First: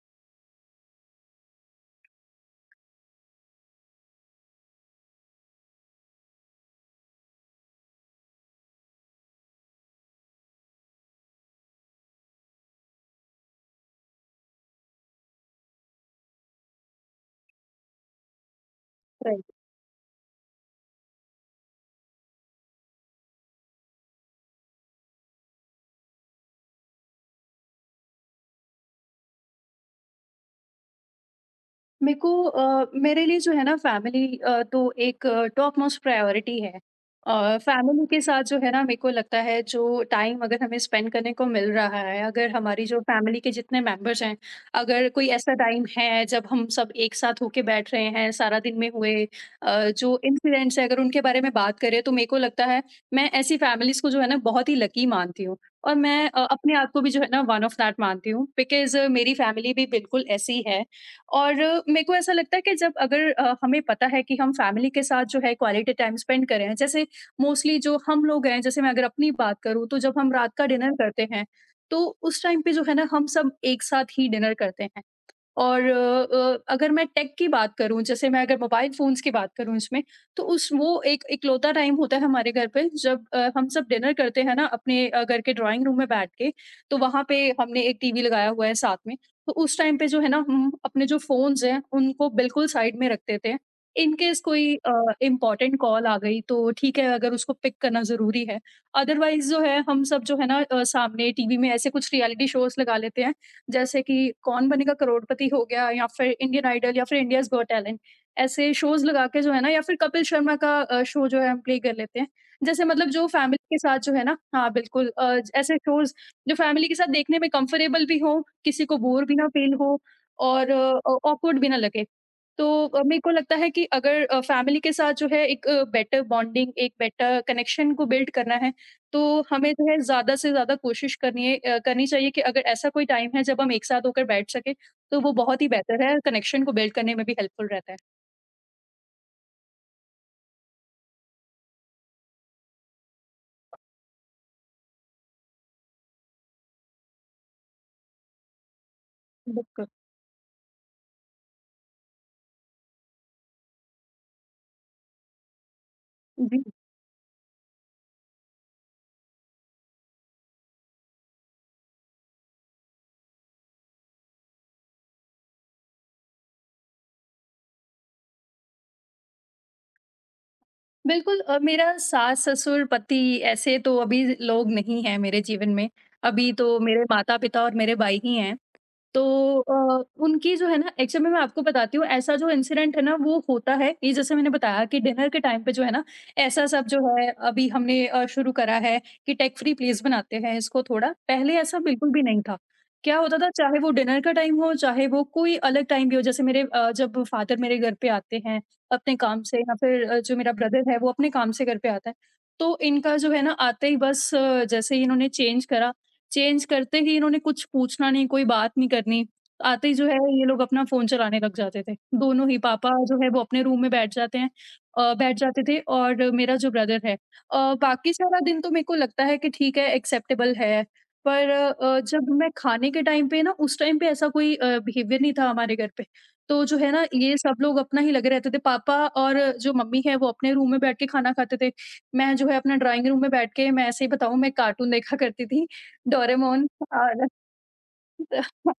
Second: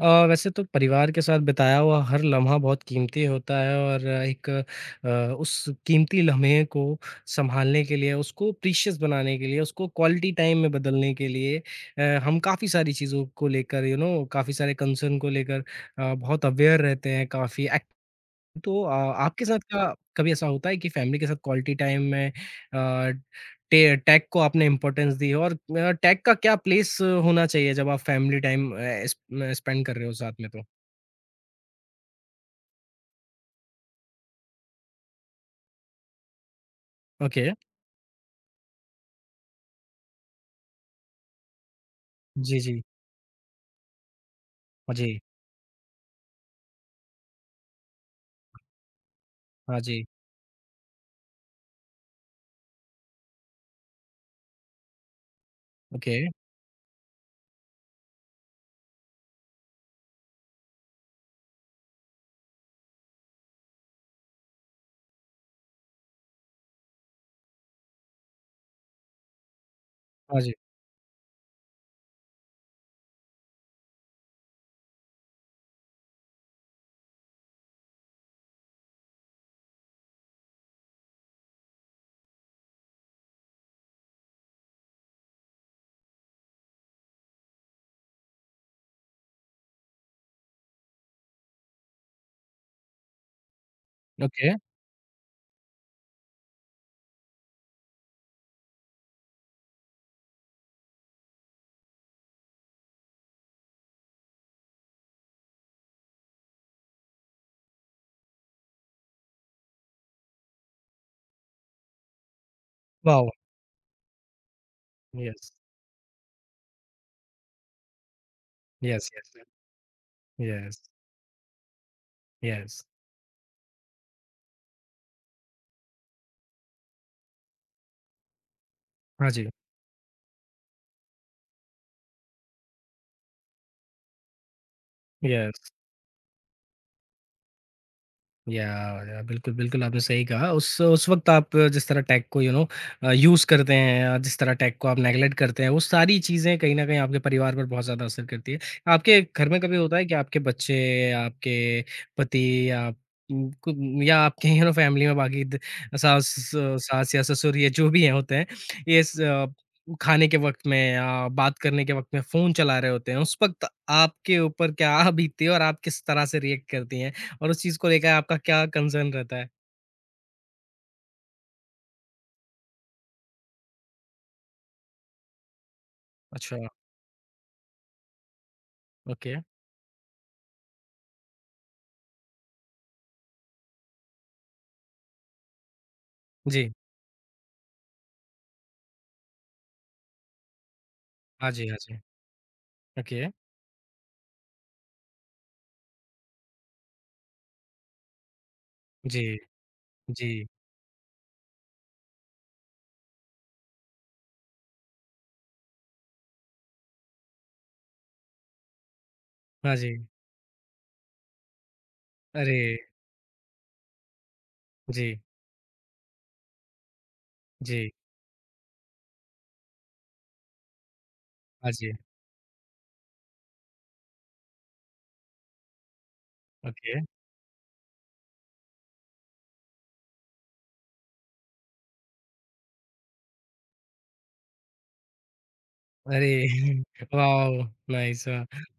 वैसे तो परिवार के साथ बिताया हुआ हर लम्हा बहुत कीमती होता है और एक अ, उस कीमती लम्हे को सँभालने के लिए, उसको प्रीशियस बनाने के लिए, उसको क्वालिटी टाइम में बदलने के लिए हम काफ़ी सारी चीज़ों को लेकर यू नो काफ़ी सारे कंसर्न को लेकर बहुत अवेयर रहते हैं, काफ़ी तो आपके राइट। साथ क्या कभी ऐसा होता है कि फैमिली के साथ क्वालिटी टाइम में टे टैग को आपने इम्पोर्टेंस दी हो, और टैग का क्या प्लेस होना चाहिए जब आप फैमिली टाइम एस स्पेंड कर रहे हो साथ में तो? मेरे लिए जो है ना, फैमिली तो एक टॉप मोस्ट प्रायोरिटी है। ओके, फैमिली के साथ जो है ना, मेरे को लगता है, जो टाइम अगर हमें स्पेंड करने को मिल रहा है, अगर जी, जी। हमारी जो फैमिली के जितने मेंबर्स हैं, हाँ अगर जी, कोई ऐसा टाइम है जब हम सब एक साथ होके बैठ रहे हैं, सारा दिन में हुए हाँ जी, जो इंसिडेंट्स हैं, अगर उनके बारे में बात करें, तो मेरे को लगता है मैं ऐसी फैमिलीज़ को जो है ना बहुत ही लकी मानती हूँ। और ओके, मैं अपने आप को भी जो है ना वन ऑफ दैट मानती हूँ, बिकॉज़ मेरी फैमिली भी बिल्कुल ऐसी ही है। और मेरे को ऐसा लगता है कि जब अगर हमें पता है कि हम फैमिली के साथ जो है क्वालिटी टाइम स्पेंड कर रहे हैं। जैसे मोस्टली जो हम लोग हैं, जैसे मैं अगर अपनी बात करूँ, तो जब हम हाँ जी, रात का डिनर करते हैं, तो उस टाइम पे जो है ना हम सब एक साथ ही डिनर करते हैं। और अगर मैं टेक की बात करूँ, जैसे मैं अगर मोबाइल फ़ोन्स की बात करूँ इसमें, तो उस वो एक इकलौता टाइम होता है हमारे घर पे, जब हम सब डिनर करते हैं ना अपने घर के ड्राइंग रूम में बैठ के, तो वहाँ पे हमने एक टीवी लगाया हुआ है साथ में। तो उस टाइम पे जो है ना हम अपने जो फ़ोन्स हैं, उनको बिल्कुल साइड में रख देते हैं। इन केस ओके, कोई इम्पोर्टेंट कॉल आ गई, तो ठीक है अगर उसको पिक करना ज़रूरी है। अदरवाइज़ जो है हम सब जो है ना सामने टीवी में ऐसे कुछ रियलिटी शोज़ लगा लेते हैं, जैसे कि कौन बनेगा करोड़पति हो गया, या फिर इंडियन आइडल, या फिर इंडियाज गॉट टैलेंट। ऐसे शोज लगा के जो है ना, या फिर कपिल शर्मा का शो जो है हम प्ले कर लेते हैं। जैसे मतलब वाओ! जो फैमिली के साथ जो है ना, हाँ बिल्कुल, यस, ऐसे शोज जो फैमिली के साथ देखने में कंफर्टेबल भी हो, किसी को यस, बोर यस, भी ना फील हो और यस, ऑकवर्ड भी ना लगे। तो यस, मेरे को लगता है कि अगर फैमिली के साथ जो है एक बेटर बॉन्डिंग, एक बेटर कनेक्शन को बिल्ड करना है, तो हाँ जी, हमें जो है ज़्यादा से ज़्यादा कोशिश करनी चाहिए कि अगर ऐसा कोई टाइम है जब हम एक साथ होकर बैठ सकें, तो वो यस। बहुत ही बेहतर है, कनेक्शन को बिल्ड करने में भी हेल्पफुल रहता है। या, या बिल्कुल, बिल्कुल आपने सही कहा। उस वक़्त आप जिस तरह टेक को यू नो यूज़ करते हैं या जिस तरह टेक को आप नेगलेक्ट करते हैं, वो सारी चीज़ें कहीं न कहीं आपके परिवार पर बहुत ज़्यादा असर करती है। आपके घर में कभी बिल्कुल। होता है कि आपके बच्चे, आपके पति या आप उम, कु या आपके यू नो फैमिली में बाकी द सास जी। सास या ससुर ये जो भी हैं होते हैं, ये स अ, खाने के वक़्त में या बात करने के वक़्त में फ़ोन चला रहे होते हैं, उस वक़्त आपके ऊपर क्या बीतती है और आप किस तरह से रिएक्ट करती हैं? और उस चीज़ को लेकर आपका क्या कंसर्न रहता है? बिल्कुल मेरा सास-ससुर, पति ऐसे तो अभी लोग नहीं हैं मेरे जीवन में। अभी अच्छा, तो मेरे माता-पिता और मेरे भाई ही हैं। तो ओके। उनकी जो है ना, एक्चुअली में मैं आपको बताती हूँ, ऐसा जो इंसिडेंट है ना वो होता है, ये जैसे मैंने बताया कि डिनर के टाइम पे जो है ना, ऐसा जी। सब जो है अभी हमने शुरू करा है कि टेक फ्री प्लेस बनाते हैं इसको थोड़ा। हाँ पहले जी, हाँ ऐसा जी। बिल्कुल भी नहीं था। क्या ओके। होता था, चाहे वो डिनर का टाइम हो, चाहे वो कोई अलग टाइम भी हो। जैसे जब फादर मेरे घर पे आते हैं अपने जी, काम से, या फिर जो जी। मेरा ब्रदर है वो अपने काम से घर पे आता है। तो इनका जो है ना, आते ही बस जैसे ही इन्होंने चेंज करा, चेंज करते ही इन्होंने कुछ पूछना नहीं, कोई बात नहीं करनी। हाँ आते जी। ही जो है ये लोग अपना फ़ोन चलाने लग जाते थे। दोनों ही अरे! पापा जो है वो अपने रूम में जी, बैठ जाते थे, और मेरा जो ब्रदर है जी। बाकी सारा दिन तो मेरे को लगता है कि ठीक है, एक्सेप्टेबल है। पर हाँ जी। जब मैं खाने के टाइम पे ना, उस टाइम पे ऐसा कोई बिहेवियर नहीं था हमारे घर पे। तो जो है ओके। ना, ये सब लोग अपना ही लगे रहते थे। पापा और जो मम्मी है, वो अपने रूम में बैठ के खाना खाते थे। मैं जो है अपना ड्राइंग रूम में बैठ के, मैं ऐसे ही बताऊँ, मैं कार्टून देखा करती थी, अरे! डोरेमोन, और वॉव! नाइस वाह!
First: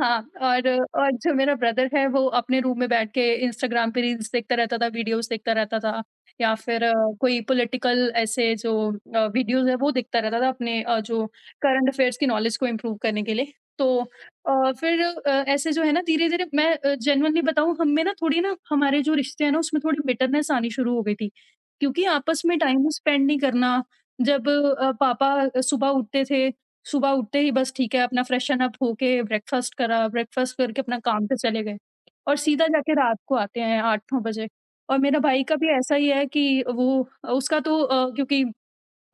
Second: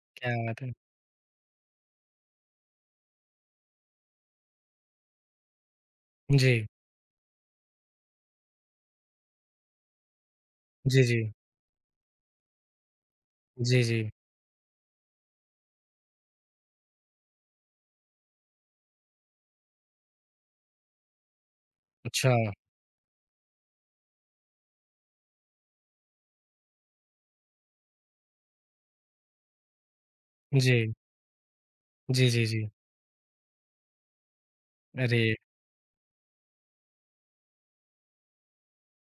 हाँ, क्या बात और है। और जो मेरा ब्रदर है, वो अपने रूम में बैठ के इंस्टाग्राम पे रील्स देखता रहता था, वीडियोज़ देखता रहता था, या जी, फिर कोई पॉलिटिकल, ऐसे जो वीडियोज़ है वो देखता रहता था, अपने जी, जी। जो करंट अफेयर्स की नॉलेज को इम्प्रूव करने के लिए। जी, तो जी। फिर ऐसे जो है ना धीरे-धीरे, मैं जेन्युइनली बताऊँ, हम में ना थोड़ी ना हमारे जो रिश्ते हैं ना, उसमें थोड़ी बिटरनेस आनी शुरू हो गई थी। क्योंकि अच्छा। आपस में टाइम स्पेंड नहीं करना। जब पापा सुबह उठते थे, सुबह उठते ही बस ठीक है, अपना फ्रेशन अप होके ब्रेकफास्ट करा, ब्रेकफास्ट करके जी, अपना काम पे चले गए, जी, और जी, जी। सीधा जाके रात को आते हैं 8-9 बजे। और मेरा अरे! भाई का भी ऐसा ही है कि वो उसका तो क्योंकि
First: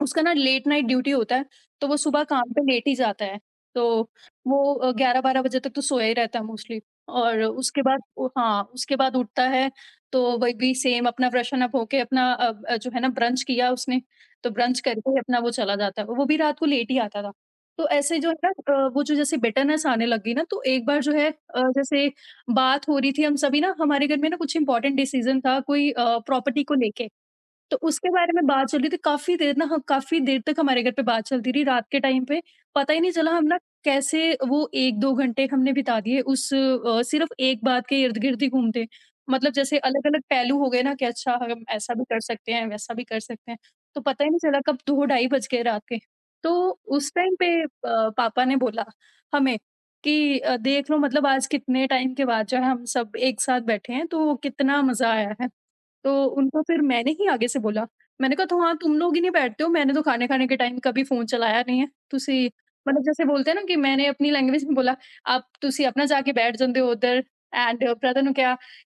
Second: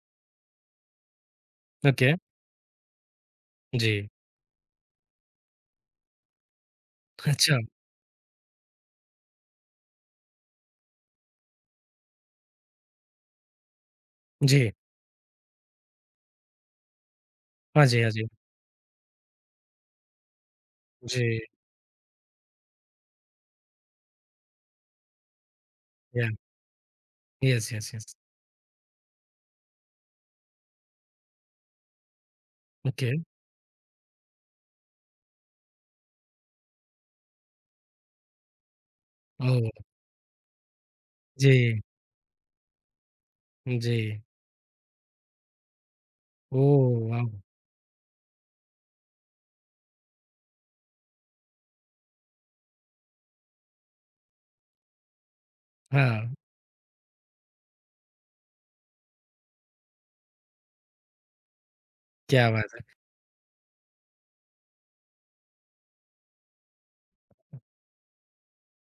उसका ना लेट नाइट ड्यूटी होता है, तो वो ओके। सुबह काम पे लेट ही जाता है। तो जी। वो 11-12 बजे तक तो सोया ही रहता है मोस्टली, और अच्छा। उसके बाद, ओ हाँ, उसके बाद उठता है। तो वही भी सेम अपना ब्रशन अप होके अपना जो है ना ब्रंच किया उसने, तो जी। ब्रंच करके अपना वो चला जाता है। वो भी रात को लेट ही आता था। हाँ तो जी, हाँ ऐसे जी। जो है ना वो जो जैसे बिटरनेस आने लग गई ना, तो एक बार जो है जी। जैसे बात हो रही थी हम सभी ना, हमारे घर में ना कुछ इम्पोर्टेंट डिसीज़न था, कोई या प्रॉपर्टी को लेके। यस, तो यस, यस। उसके बारे में बात चल रही थी काफ़ी देर ना, ह काफ़ी देर तक हमारे घर पे बात चलती रही रात के टाइम पे। पता ही ओके। नहीं चला हम ना कैसे वो 1-2 घंटे हमने बिता दिए, उस सिर्फ़ एक बात के इर्द-गिर्द ही घूमते। मतलब जैसे ओह! अलग-अलग पहलू हो गए ना, कि अच्छा हम जी, ऐसा भी कर सकते हैं, वैसा भी कर सकते हैं, जी। तो पता ही नहीं चला कब 2 ढाई बज गए रात के। तो ओह उस वाओ! टाइम पे पापा ने बोला हमें कि देख लो, मतलब आज कितने टाइम के बाद जो है हम सब एक साथ बैठे हैं, तो कितना मज़ा आया है। तो हाँ, उनको फिर मैंने ही आगे से बोला। मैंने कहा, तो हाँ, तुम लोग ही नहीं बैठते हो, मैंने तो खाने खाने के टाइम कभी फ़ोन चलाया नहीं है। ਤੁਸੀਂ, क्या बात मतलब जैसे बोलते हैं ना, कि मैंने अपनी लैंग्वेज में बोला, "आप ਤੁਸੀਂ ਆਪਣਾ ਜਾ ਕੇ ਬੈਠ ਜਾਂਦੇ ਹੋ ਉੱਧਰ ਐਂਡ ਬ੍ਰਦਰ ਨੂੰ ਕਿਹਾ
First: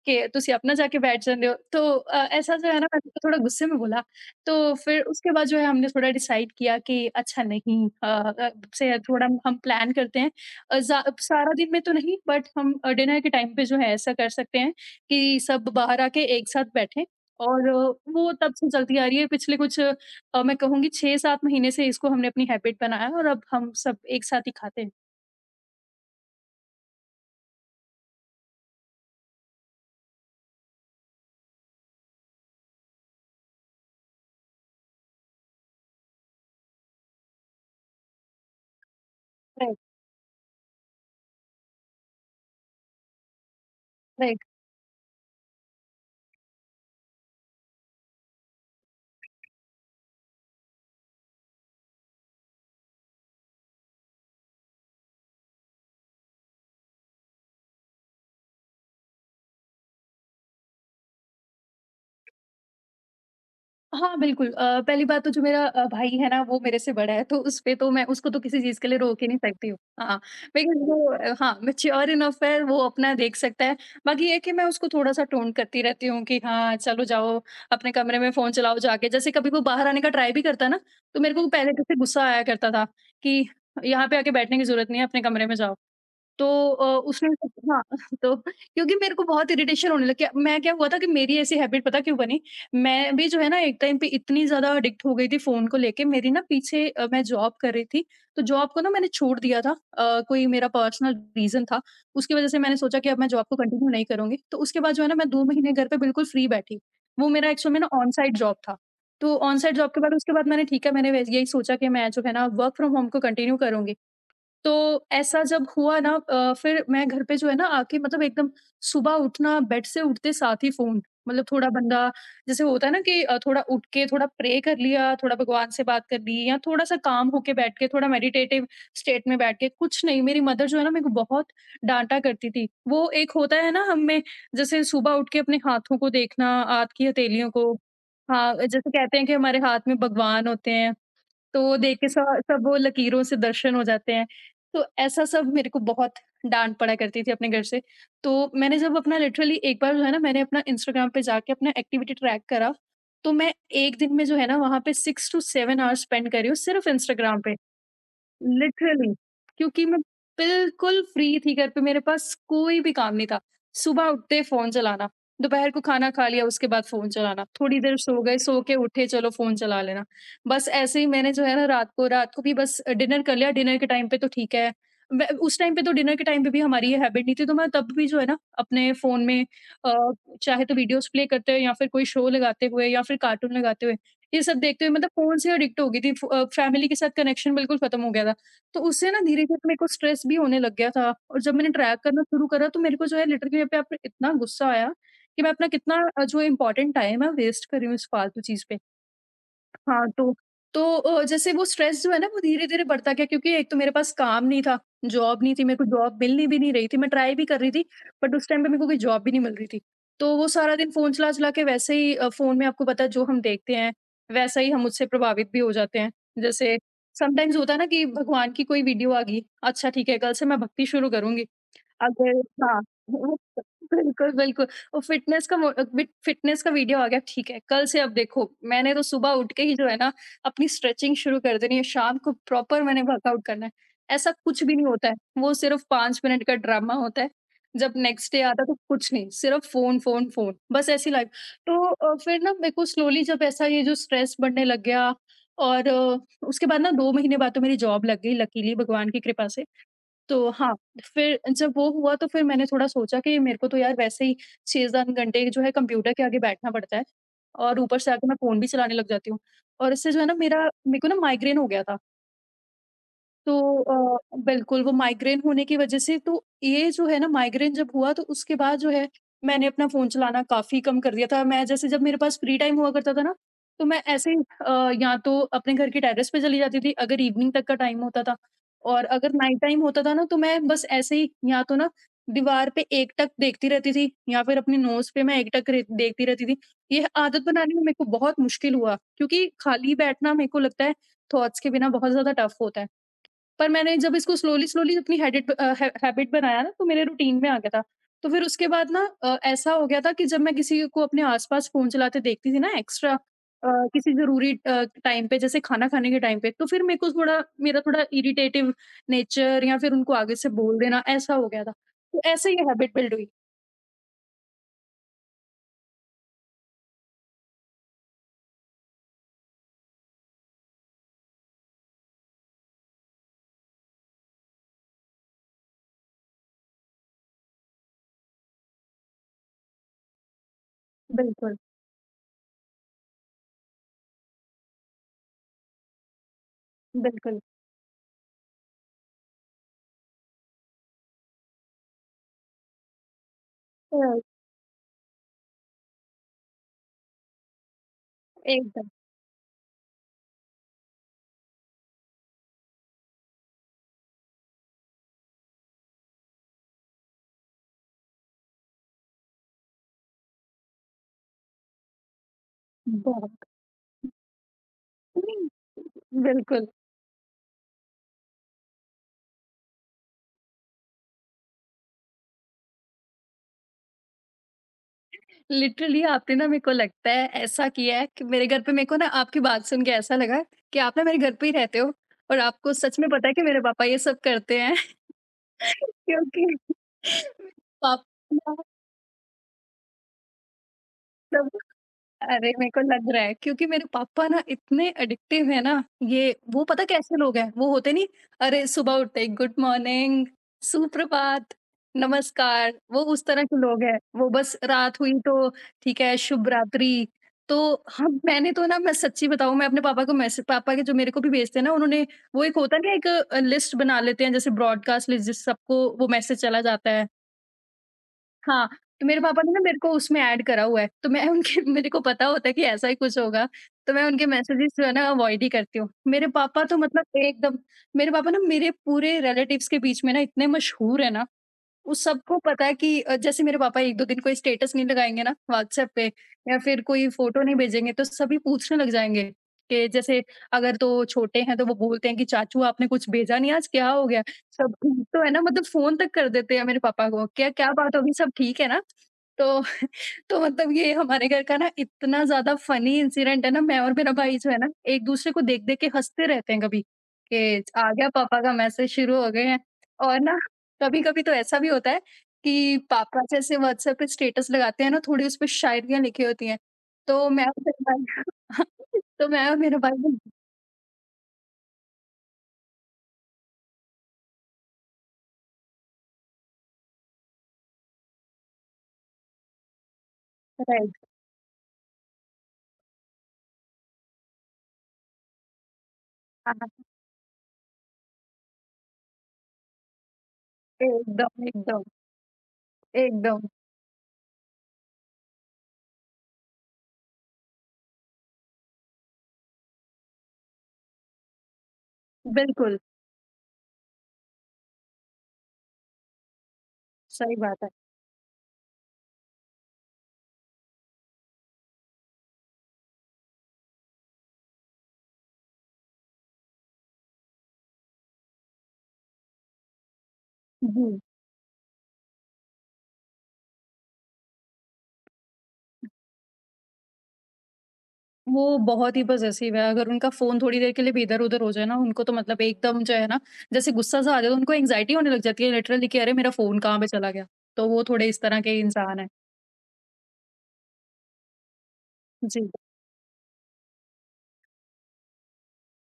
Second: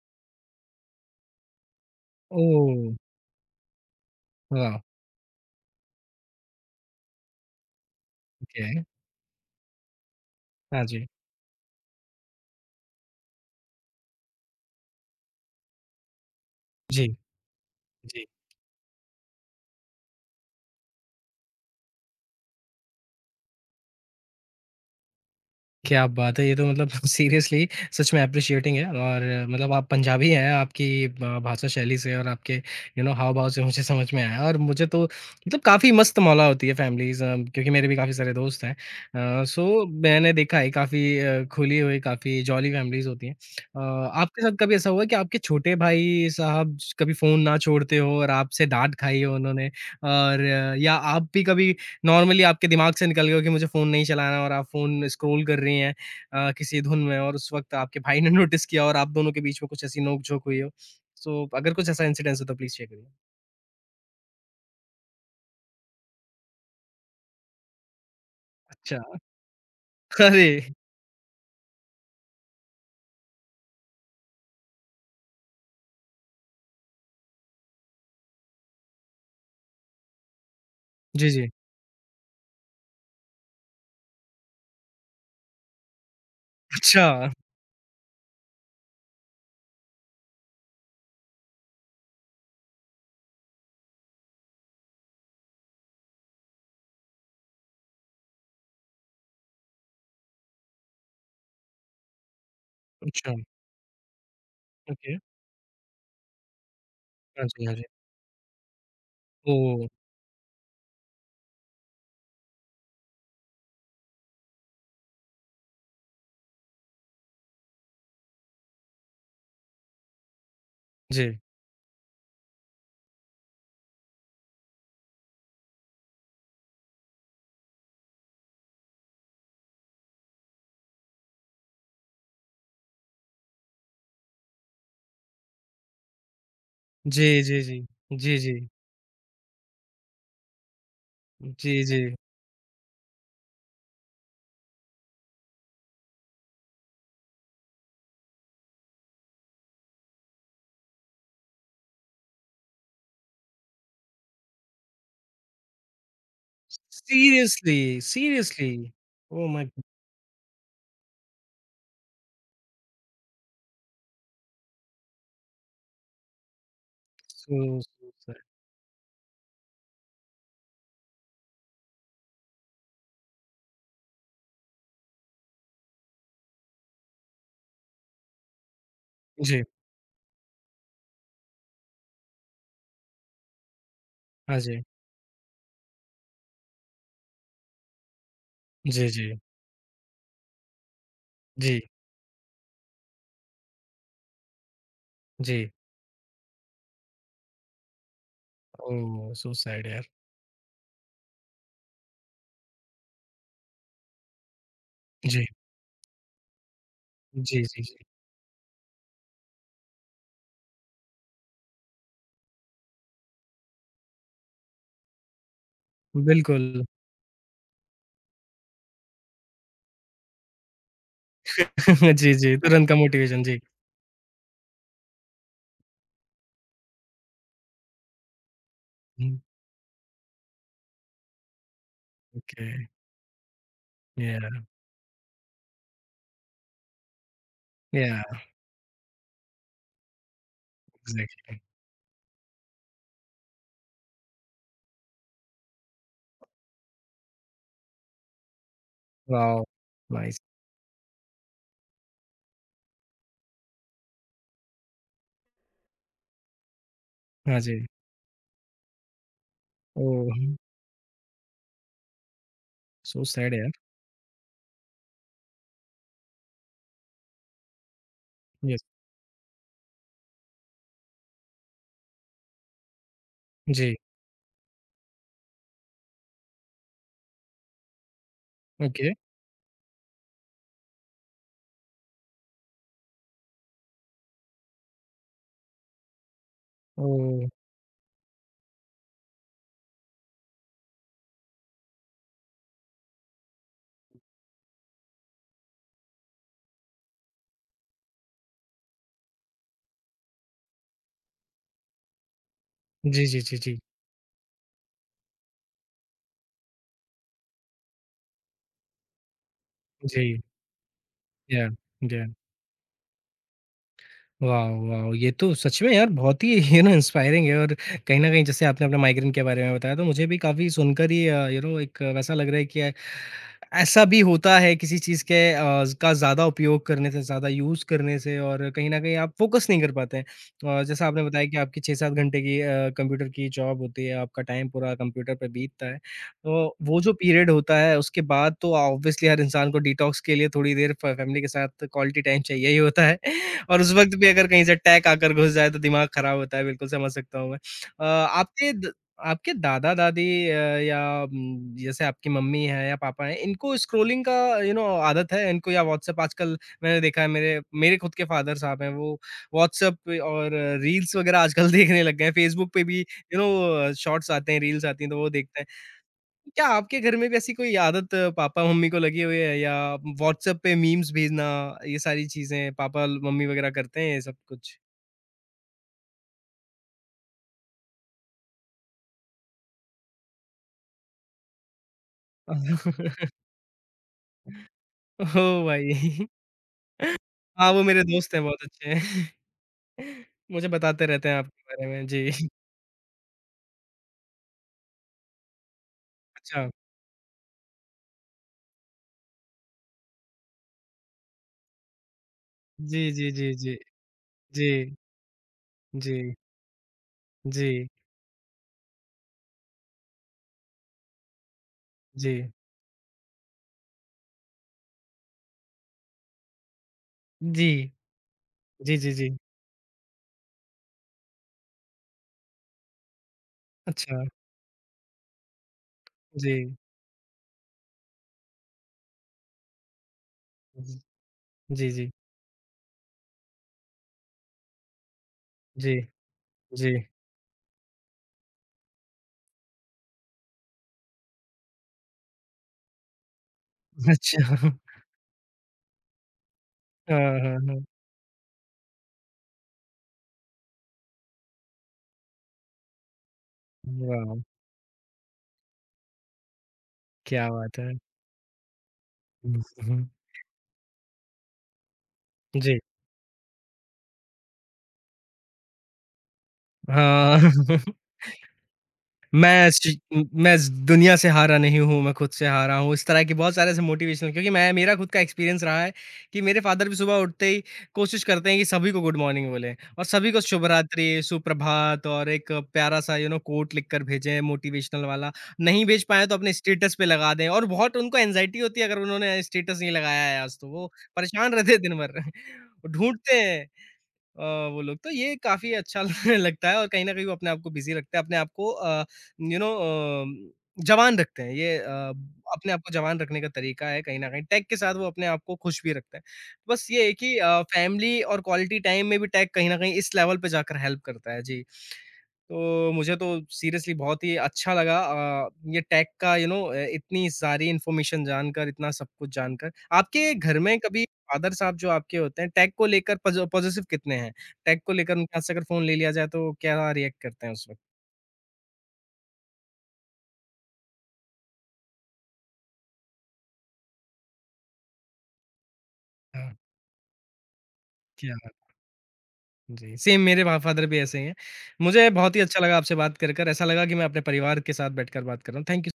ਕਿ ਤੁਸੀਂ अपना जाके बैठ जाते हो।" तो ऐसा जो ओह! है ना, मैंने उसको थोड़ा गुस्से में बोला। तो वाह! फिर उसके बाद जो है हमने थोड़ा डिसाइड किया कि अच्छा, नहीं, अ अ, ओके। से थोड़ा हम प्लान करते हैं। अ, हाँ ज़ा जी। सारा दिन में तो नहीं, बट हम डिनर के टाइम पे जो है ऐसा कर सकते हैं, कि सब बाहर आके एक साथ बैठें। जी, और जी। वो तब से चलती आ रही है, पिछले कुछ, मैं कहूँगी 6-7 महीने से, इसको हमने अपनी हैबिट बनाया है, और अब हम सब एक साथ ही खाते हैं। क्या बात है! ये तो मतलब सीरियसली सच में एप्रिशिएटिंग है और मतलब आप पंजाबी हैं, आपकी ब भाषा शैली से और आपके यू नो हाव-भाव से मुझे समझ में आया और मुझे तो मतलब काफ़ी मस्त मौला होती है फैमिलीज़ क्योंकि मेरे भी काफ़ी सारे दोस्त हैं। राइट, सो मैंने देखा है काफ़ी खुली हुई, काफ़ी जॉली फैमिलीज़ होती हैं। आपके राइट। साथ कभी ऐसा हुआ है कि आपके छोटे भाई साहब ज कभी फ़ोन ना छोड़ते हों और आपसे डाँट खाई हो उन्होंने और या आप भी कभी नॉर्मली आपके दिमाग से निकल गया हो कि मुझे फ़ोन नहीं चलाना और आप फ़ोन स्क्रॉल कर रही हैं किसी धुन में और उस वक़्त आपके भाई ने नोटिस किया और आप दोनों के बीच में कुछ ऐसी नोक-झोंक हुई हो। सो अगर कुछ ऐसा इंसिडेंस हो तो प्लीज़ शेयर करिए? हाँ, बिल्कुल। पहली बात तो जो मेरा भाई है ना, वो मेरे से बड़ा है, तो उस पे तो मैं उसको तो किसी चीज़ के लिए अच्छा, रोक ही नहीं सकती हूँ। हाँ, अरे! लेकिन वो हाँ, मैच्योर इनफ है, वो अपना देख सकता है। बाकी ये है कि मैं उसको थोड़ा-सा टोन्ट करती रहती हूँ कि हाँ, चलो जाओ, अपने कमरे में फ़ोन चलाओ जाके। जैसे कभी वो बाहर आने का ट्राई भी करता है ना, तो जी, मेरे को जी। पहले जैसे गुस्सा आया करता था कि यहाँ पे आके बैठने की ज़रूरत नहीं है, अपने कमरे में जाओ। तो अच्छा, उसने, हाँ, तो क्योंकि मेरे को बहुत इरिटेशन होने लग गया। मैं क्या हुआ था कि मेरी ऐसी हैबिट पता क्यों बनी? मैं भी जो है ना एक टाइम पे इतनी ज़्यादा एडिक्ट हो गई थी फ़ोन को लेके मेरी ना पीछे मैं जॉब कर रही थी, तो जॉब को ना मैंने छोड़ दिया था। कोई मेरा पर्सनल रीज़न था, उसकी वज़ह से मैंने सोचा कि अब मैं अच्छा, जॉब को कंटिन्यू नहीं करूँगी। तो उसके बाद जो है ओके। ना मैं 2 महीने घर पे बिल्कुल फ्री बैठी। वो हाँ मेरा जी, हाँ एक्चुअल में जी। ना ऑन साइट जॉब था। तो ऑन साइट ओह! जॉब के बाद उसके बाद मैंने ठीक है मैंने वैस यही सोचा कि मैं जो है ना वर्क फ्रॉम होम को कंटिन्यू करूँगी। तो ऐसा जब हुआ ना फिर मैं घर पे जो है ना आके मतलब एकदम सुबह उठना बेड से उठते साथ ही फ़ोन जी। मतलब थोड़ा बंदा जैसे होता है ना कि थोड़ा उठ के थोड़ा प्रे कर लिया, थोड़ा भगवान से बात कर ली या थोड़ा-सा काम होके बैठ के थोड़ा मेडिटेटिव स्टेट में बैठ के कुछ नहीं मेरी मदर जो है ना मेरे को बहुत डाँटा करती थी। वो एक होता है ना हम में जैसे सुबह उठ के अपने हाथों को देखना, हाथ की जी, हथेलियों जी, को जी। जी, हाँ, जी। जैसे कहते हैं कि हमारे हाथ में भगवान होते हैं, तो वो जी, देख के जी। स सब वो लकीरों से दर्शन हो जाते हैं। तो ऐसा सब मेरे को बहुत डाँट पड़ा करती थी अपने घर से। तो मैंने जब अपना लिटरली एक बार जो है ना मैंने अपना इंस्टाग्राम पे जाके अपना एक्टिविटी ट्रैक करा, तो मैं 1 दिन में जो है ना वहाँ पे 6 टू 7 आवर्स स्पेंड कर रही हूँ सिर्फ़ इंस्टाग्राम पे। Seriously? Seriously? Literally oh my god! क्योंकि मैं बिल्कुल फ्री थी घर पे, मेरे पास कोई भी काम नहीं था। सुबह उठते ही फ़ोन चलाना, दोपहर को खाना खा लिया उसके बाद फ़ोन चलाना, थोड़ी देर सो सो गए, सैड। सो के उठे चलो फ़ोन चला लेना। बस ऐसे ही मैंने जो है ना रात को भी बस डिनर कर लिया, डिनर के टाइम पे तो ठीक है। ब उस टाइम पे तो डिनर के टाइम पे भी हमारी ये हैबिट नहीं थी तो मैं तब भी जो है ना अपने फ़ोन में जी, अ, चाहे तो वीडियोज़ प्ले करते हुए या फिर कोई शो लगाते हुए या फिर कार्टून लगाते हुए, ये सब हाँ जी। देखते हुए मतलब फ़ोन से एडिक्ट हो गई थी। फैमिली के साथ कनेक्शन बिल्कुल खत्म हो गया था। तो जी, उससे ना जी। धीरे-धीरे तो मेरे को स्ट्रेस भी होने लग गया था और जब मैंने जी, ट्रैक करना शुरू करा तो मेरे को जो है लिटरली मेरे पे आप इतना गुस्सा आया कि मैं अपना जी। कितना जो इम्पोर्टेंट टाइम है वेस्ट कर रही हूँ इस फालतू चीज़ पे। ओह! सो सैड यार। हाँ, तो जैसे वो स्ट्रेस जो है ना वो धीरे-धीरे बढ़ता गया क्योंकि एक तो मेरे पास काम नहीं था, जॉब जी। नहीं थी, मेरे को जॉब मिलनी भी नहीं रही थी, मैं ट्राई भी कर जी, रही जी, थी, जी। बट उस टाइम पे मेरे को कोई जॉब भी नहीं मिल रही थी। तो वो सारा दिन फ़ोन चला-चला के वैसे ही फ़ोन में आपको पता है जो हम देखते हैं, वैसा ही हम उससे प्रभावित भी हो जाते हैं। जैसे बिल्कुल। समटाइम्स होता है ना कि भगवान की कोई वीडियो आ गई, अच्छा ठीक है, कल से मैं भक्ति शुरू करूँगी। जी, अगर जी, हाँ, तुरंत का वो- मोटिवेशन, जी। बिल्कुल, बिल्कुल। वो फ़िटनेस का मो बिट फ़िटनेस का वीडियो आ गया, ठीक है, कल से अब देखो, मैंने तो सुबह हुँ, उठ के ही जो है ना, अपनी स्ट्रेचिंग शुरू कर देनी है, शाम को ओके। प्रॉपर मैंने वर्कआउट करना है। ऐसा या, कुछ भी नहीं होता है, वो सिर्फ़ 5 मिनट का ड्रामा होता है। जब या, नेक्स्ट डे आता है तो कुछ नहीं, सिर्फ़ फ़ोन, फ़ोन, फ़ोन, बस ऐसी लाइफ़। एग्ज़ैक्टली। तो फिर ना मेरे को स्लोली जब ऐसा ये जो स्ट्रेस बढ़ने लग गया और उसके बाद ना 2 महीने बाद तो मेरी जॉब लग गई लकीली भगवान की कृपा वॉव! से। नाइस। तो हाँ, फिर जब वो हुआ तो फिर मैंने थोड़ा सोचा कि मेरे को तो यार वैसे ही 6-7 घंटे जो है कंप्यूटर के आगे बैठना पड़ता है हाँ और जी। ऊपर से आके मैं फ़ोन भी चलाने लग जाती हूँ और इससे जो है ओह! ना मेरा मेरे को ना माइग्रेन हो गया था। सो सैड तो यार। अ, बिल्कुल, वो माइग्रेन होने की वजह से तो ये जो है ना माइग्रेन जब हुआ तो उसके बाद यस। जो है मैंने अपना फ़ोन चलाना काफ़ी कम कर दिया था। मैं जैसे जब मेरे पास फ्री टाइम हुआ करता था ना, तो जी, मैं ऐसे ही या तो अपने घर के टेरेस पे चली जाती थी अगर इवनिंग तक का टाइम होता था और ओके। अगर नाइट टाइम होता था ना तो मैं बस ऐसे ही या तो ना दीवार पे एकटक देखती रहती थी या फिर अपनी नोज़ पे मैं एकटक रे देखती रहती थी। ये आदत ओह! बनाने में मेरे को बहुत मुश्किल हुआ क्योंकि खाली बैठना मेरे को लगता है थॉट्स के बिना बहुत ज़्यादा टफ़ होता है। पर मैंने जब इसको स्लोली स्लोली अपनी हैडिट अ, है हैबिट बनाया ना तो मेरे रूटीन में आ गया था। तो फिर उसके बाद ना ऐसा हो गया था कि जब मैं किसी को अपने आस-पास फ़ोन चलाते देखती थी ना एक्स्ट्रा जी, जी, जी, जी। किसी ज़रूरी टाइम पे जैसे खाना खाने के टाइम पे, तो फिर मेरे को थोड़ा मेरा थोड़ा इरिटेटिव नेचर या फिर उनको आगे जी, से बोल देना ऐसा हो गया या, था। तो या। ऐसे ये हैबिट बिल्ड हुई। वाओ! वाओ! ये तो सच में यार बहुत ही यू नो इंस्पायरिंग है और कहीं न कहीं जैसे आपने अपने माइग्रेन के बारे में बताया तो मुझे भी काफ़ी सुनकर ही यू नो एक वैसा लग रहा है कि ऐसा भी होता है किसी चीज़ के का ज़्यादा उपयोग करने से, ज़्यादा यूज़ करने से और कहीं न कहीं आप फ़ोकस नहीं कर पाते हैं। और जैसा आपने बताया बिल्कुल, कि आपकी 6-7 घंटे की कंप्यूटर की जॉब होती है, आपका टाइम पूरा कंप्यूटर पे बीतता है। तो वो जो बिल्कुल। पीरियड होता है उसके बाद तो ऑब्वियसली हर इंसान को डिटॉक्स के लिए थोड़ी देर फ फैमिली के साथ क्वालिटी टाइम चाहिए ही होता है और उस अ, वक़्त भी अगर कहीं से अटैक आकर घुस जाए तो दिमाग खराब होता है, बिल्कुल समझ सकता हूँ मैं। अ, आपके एकदम द आपके दादा-दादी अ, या जैसे आपकी मम्मी हैं या पापा हैं, इनको स्क्रॉलिंग का यू नो आदत है इनको या व्हाट्सएप आजकल मैंने देखा है मेरे मेरे खुद के फादर साहब हैं, वो व्हाट्सएप पे और रील्स वगैरह आजकल देखने लग गए हैं। फ़ेसबुक पे भी बहुत यू नो शॉट्स आते हैं, रील्स आती हैं तो वो देखते हैं। क्या बिल्कुल। आपके घर में भी ऐसी कोई आदत पापा मम्मी को लगी हुई है या व्हाट्सएप पे मीम्स भेजना ये सारी चीजें पापा मम्मी वगैरह करते हैं ये सब कुछ? लिटरली आपने ना मेरे को लगता है ऐसा किया है कि मेरे घर पे मेरे को ना आपकी बात सुन के ऐसा लगा कि आप ना मेरे घर पे ही रहते हो और आपको सच में पता है कि मेरे पापा ये सब करते हैं ओह भाई! क्योंकि हाँ, वो मेरे पापा दोस्त हैं बहुत अच्छे हैं। मुझे बताते रहते हैं मतलब आपके बारे में। जी, अरे मेरे को लग रहा है क्योंकि मेरे पापा ना इतने एडिक्टिव है ना, ये वो अच्छा। पता कैसे लोग हैं वो होते नहीं। अरे सुबह उठते गुड मॉर्निंग, सुप्रभात, नमस्कार, वो जी, उस जी, तरह जी, के जी। लोग हैं। वो बस जी, रात हुई तो ठीक है जी, शुभ रात्रि। तो जी, हम मैंने तो ना, मैं सच्ची बताऊं, मैं अपने पापा को मैसेज पापा के जो मेरे को भी भेजते हैं ना उन्होंने, जी। वो एक होता नहीं है ना एक लिस्ट बना लेते हैं जैसे ब्रॉडकास्ट लिस्ट जिस सबको वो मैसेज चला जाता है। जी। हाँ, जी, तो जी, मेरे जी। पापा ने ना मेरे को उसमें ऐड करा हुआ है, तो मैं उनके मेरे को पता होता है कि ऐसा ही कुछ होगा, तो मैं अच्छा। उनके मैसेजेस जो है ना अवॉइड ही करती हूँ। मेरे जी। पापा तो मतलब एकदम मेरे पापा ना मेरे पूरे रिलेटिव्स के बीच में ना इतने जी, मशहूर है ना, जी, उस जी। सबको पता है कि जैसे मेरे पापा 1-2 दिन कोई स्टेटस नहीं लगाएँगे ना व्हाट्सएप जी, पे या फिर जी। कोई फ़ोटो नहीं भेजेंगे तो सभी पूछने लग जाएँगे कि जैसे अगर तो छोटे हैं तो वो बोलते हैं कि चाचू आपने कुछ भेजा नहीं आज, क्या हो गया? अच्छा। सब ठीक तो है ना? मतलब फ़ोन तक कर देते हैं मेरे पापा को, हाँ, क्या हाँ, क्या हाँ। बात होगी, सब ठीक है ना? तो तो मतलब ये हमारे घर का ना इतना ज़्यादा फ़नी इंसिडेंट है ना, मैं और मेरा भाई वाह! जो है ना एक-दूसरे को देख-देख के हँसते रहते हैं कभी क्या कि बात है। आ गया पापा का मैसेज शुरू हो गए हैं। और ना कभी-कभी तो ऐसा भी होता है कि जी। पापा जैसे व्हाट्सएप पे स्टेटस लगाते हैं ना, थोड़ी उसपे शायरियाँ लिखी होती हैं, तो हाँ, मैं और मेरा भाई तो मैं और मेरा भाई ना मैं दुनिया से हारा नहीं हूँ, मैं खुद से हारा हूँ, इस तरह के बहुत सारे ऐसे मोटिवेशनल क्योंकि मैं मेरा खुद का एक्सपीरियंस रहा है कि मेरे फ़ादर भी सुबह उठते ही कोशिश करते हैं कि सभी को गुड मॉर्निंग बोलें और सभी को शुभ राइट, रात्रि, सुप्रभात और एक प्यारा-सा यू नो कोट लिखकर भेजें मोटिवेशनल वाला। नहीं भेज पाएँ तो अपने हाँ, हाँ। स्टेटस पे लगा दें और बहुत उनको एंग्ज़ायटी होती है अगर उन्होंने स्टेटस नहीं लगाया है आज तो, वो एकदम, परेशान रहते हैं एकदम, दिन भर। ढूँढते एकदम, हैं अ, वो लोग तो ये काफ़ी अच्छा लगता है और कहीं न कहीं वो अपने आप को बिज़ी रखते हैं, अपने आप को यू नो अ, जवान रखते हैं। अपने बिल्कुल, आप को जवान रखने का तरीका है कहीं न कहीं। टेक के साथ वो अपने आप को खुश भी रखते हैं। बस ये है कि सही बात है। फैमिली और क्वालिटी टाइम में भी टेक कहीं न कहीं इस लेवल पे जाकर हेल्प करता है। जी। तो मुझे तो सीरियसली बहुत ही अच्छा लगा ये टेक का यू नो इतनी सारी इन्फॉर्मेशन जानकर, इतना सब कुछ जानकर। आपके घर में जी। कभी फादर साहब जो आपके होते हैं, टेक को लेकर पॉज़िटिव कितने हैं? टेक को लेकर उनके हाथ से अगर फ़ोन ले लिया जाए तो क्या रिएक्ट करते हैं उस वक़्त? वो बहुत ही पॉसेसिव है, अगर उनका फ़ोन थोड़ी देर के लिए भी इधर-उधर हो जाए ना, उनको तो मतलब एकदम जो है ना, जैसे गुस्सा सा आ जाए, तो उनको एंग्ज़ायटी होने लग जाती है लिटरली कि अरे! मेरा हाँ, फ़ोन कहाँ पे चला गया? तो वो थोड़े इस क्या तरह के बात! इंसान हैं। जी, सेम मेरे फ फादर भी ऐसे ही हैं। मुझे बहुत ही जी। अच्छा लगा आपसे बात कर। ऐसा लगा कि मैं अपने परिवार के साथ बैठकर बात कर रहा हूँ। Thank you